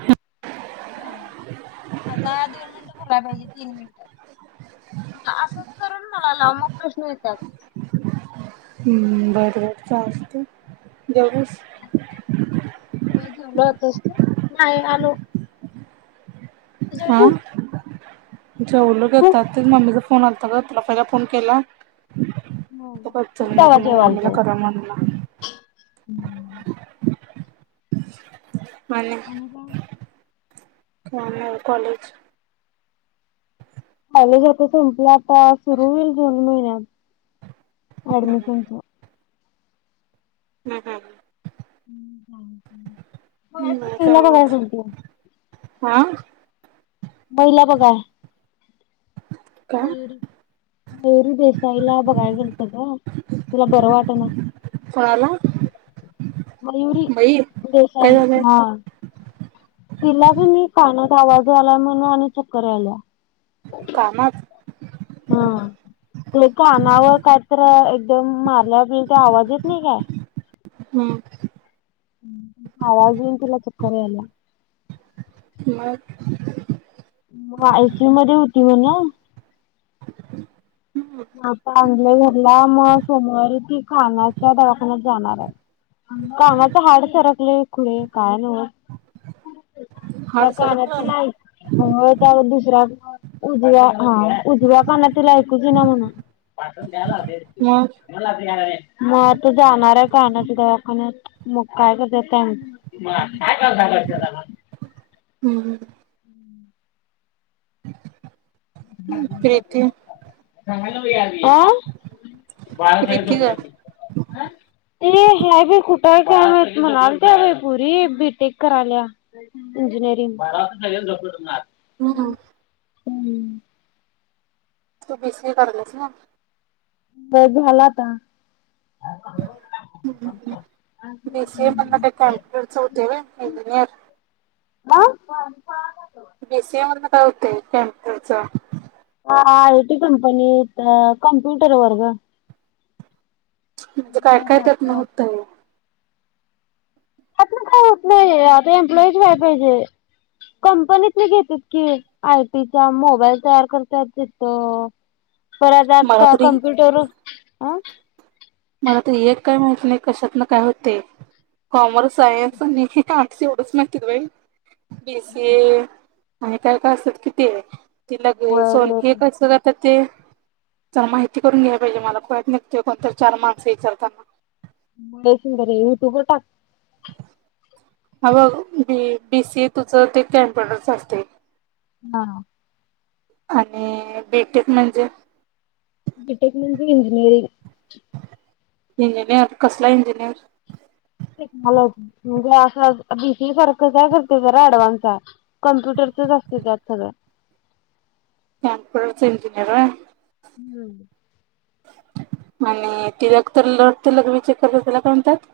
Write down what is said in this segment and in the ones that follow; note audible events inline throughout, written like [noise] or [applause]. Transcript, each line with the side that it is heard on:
right: ह,
left: हा,, आता दोन मिनिटं बोलाय पाहिजे, तीन मिनिट.. असंच करूण मला लाव,, मग प्रश्न येत्यात..
right: हम्म,, बर बर चालतय जेवलीस.
left: चांग हो नाही आलो..
right: हा
left: जेवलीस..
right: जेवलो कि आता, तेच मम्मीचा फोन आलता ग तुला पहिला फोन केलाऽऽ त चलण्या नाही आ मला कव म्हणला..
left: हम्म.
right: आणि,,, म कॉलेज..
left: कॉलेज आता संपलं,, आता सुरू होईल जून महिन्यात..
right: हम्म
left: अऍडमिशनचा..
right: हम्म, हम् ह,
left: मार्च
right: नाही
left: महिना त काय
right: मग.
left: किलतीस..
right: हा,
left: महिला बघाय,,,
right: काय
left: मयुरी. मयुरी देसाईला बघायला गेलतासा,,, ग तीला बरं वाट नाऽऽ
right: कोणाला?
left: मयूरी
right: बाई काय
left: देसाई
right: झालंय?
left: हा. तिला क नी कानात आवाज यालाय म्हण आणि चक्कर याल्या
right: कानात
left: हं कानावर कायतर एकदम मारल्या लय ते आवाज येत नाही काय
right: हं
left: आवाज येऊन तिला चक्कर यायल्या.
right: मग
left: मग आयसीयू मध्ये होती म्हण. आता आणलय घरला मग सोमवारी ती कानाच्या दवाखान्यात जाणार आहे. कानाच हाड सरकलय खुळे काय नव. त्या
right: हाड
left: कानातील
right: सरकलं
left: लाई त्यावर दुसऱ्या उजव्या हा उजव्या कानात तीला ऐकूच येईना म्हण. मग आता
right: मग
left: जाणार आहे. कानाच्या दवाखान्यात मग काय करतात काय माहित?
right: हम्म [unintelligible]
left: [inaudible] अ
right: प्रीती
left: बाहेर सगळी
right: प्रीती ग
left: झोपल्यात ते ह्या बी कुठं हैत. काय माहित म्हणलत्या बाई पोरी बी टीक कराल्या. इंजिनिअरिंग [inaudible] डोक दुखणार.
right: हं
left: [unintelligible]
right: तू बी सी ए करायलेस ना?
left: व्हयं झाल आता. बर बंद कर
right: बी सी ए मधन काय कॉम्प्युटरच होतयं व्हय इंजिनियर.
left: आ.
right: बी सी ए मधन काय होतयं कॅम्पुटरच
left: हा आय टी कंपनीत अ कॉम्प्युटर वर गं
right: म्हणजे काय काय त्यातन होतय?
left: ह्यातन काय होत नाही. आता एम्प्लॉईज व्हायला पाहिजे. कंपनीतले घेतेत की आयटीचा मोबाईल तयार करत्यात तिथ. परत अ
right: मला
left: का
right: तरी
left: कॉम्प्युटर हा.
right: मला ते एक काय माहित नाही कशातन काय होतय. कॉमर्स, सायन्स आणि आर्ट्स एवढच माहितीत बाई बी सी ए आणि काय काय असतात किती ते लगु सुन हे कस करतात की ते जरा माहिती करून घ्यायला पाहिजे मला खुळ्यात निघतेय कोणत चार माणसं विचारताना.
left: मुळे शंगरे युट्यूबवर टाक.
right: अबग बी बी सी ए तुझं ते कॉम्प्युटरच असते.
left: हा.
right: आणि बी टेक म्हणजे?
left: बीटेक म्हणजे इंजिनीअरींग.
right: इंजिनिअर कसला इंजिनिअर
left: टेक्नॉलॉजी म्हणजे अस बी सी ए सारखच आहे ते जरा ॲडवांस आहे कंप्युटर तसंच असतंय त्यात सगळ
right: कॉम्प्युटरच इंजिनीअर होय?
left: हम्म
right: आणि ती रक्त रक्त लग लघवी चेक करत्यात त्याला काय म्हणतात?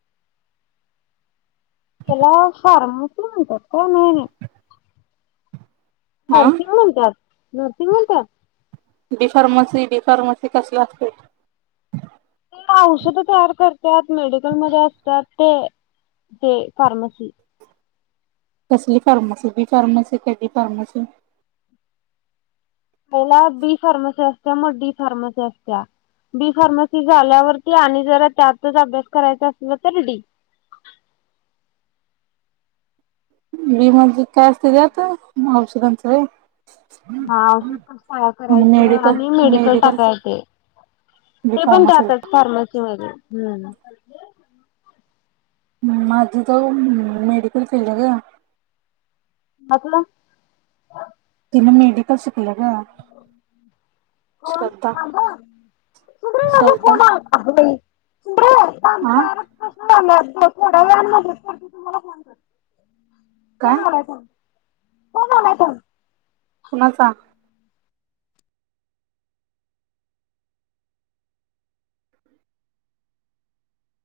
left: सअअअ त्याला हॉर्म पण म्हणतात का? नाही नाही
right: हा
left: नर्सिंग म्हणतात. नर्सिंग म्हणतात.
right: डिफार्मसी डिफार्मसी कसला असते
left: ते औषधं तयार करतात मेडिकलमध्ये असतात ते ते फारमासी
right: कसली फार्मसी बी फार्मसी कधी फार्मसी
left: पला बी फार्मसी असत्या मग डी फार्मसी असत्या बी फार्मसी झाल्यावरती आणि जरा त्यातच अभ्यास करायचा असल तर डी [inaudible]
right: विी म्ह काय असते त्यात औषधांच
left: ह औषधस साया करायचं आणि मेडिकल टाकायचे
right: बी
left: ते पण
right: फार्मसी
left: जहातात फार्मसी म हम्म
right: माझी त मेडिकल फिल्ड ग
left: मतल
right: मेडिकल शिकलं हम्
left: कोण
right: श्रद्धा
left: थांबा सुंदरे बाबू
right: श्रधा
left: फोन आलता अगं बाई आमचा आ प्रशन झाला थोड्या वेळामध्ये तर तुम्हाला फोन करते
right: काय
left: कोण आलात कोण आलात
right: पुणाचा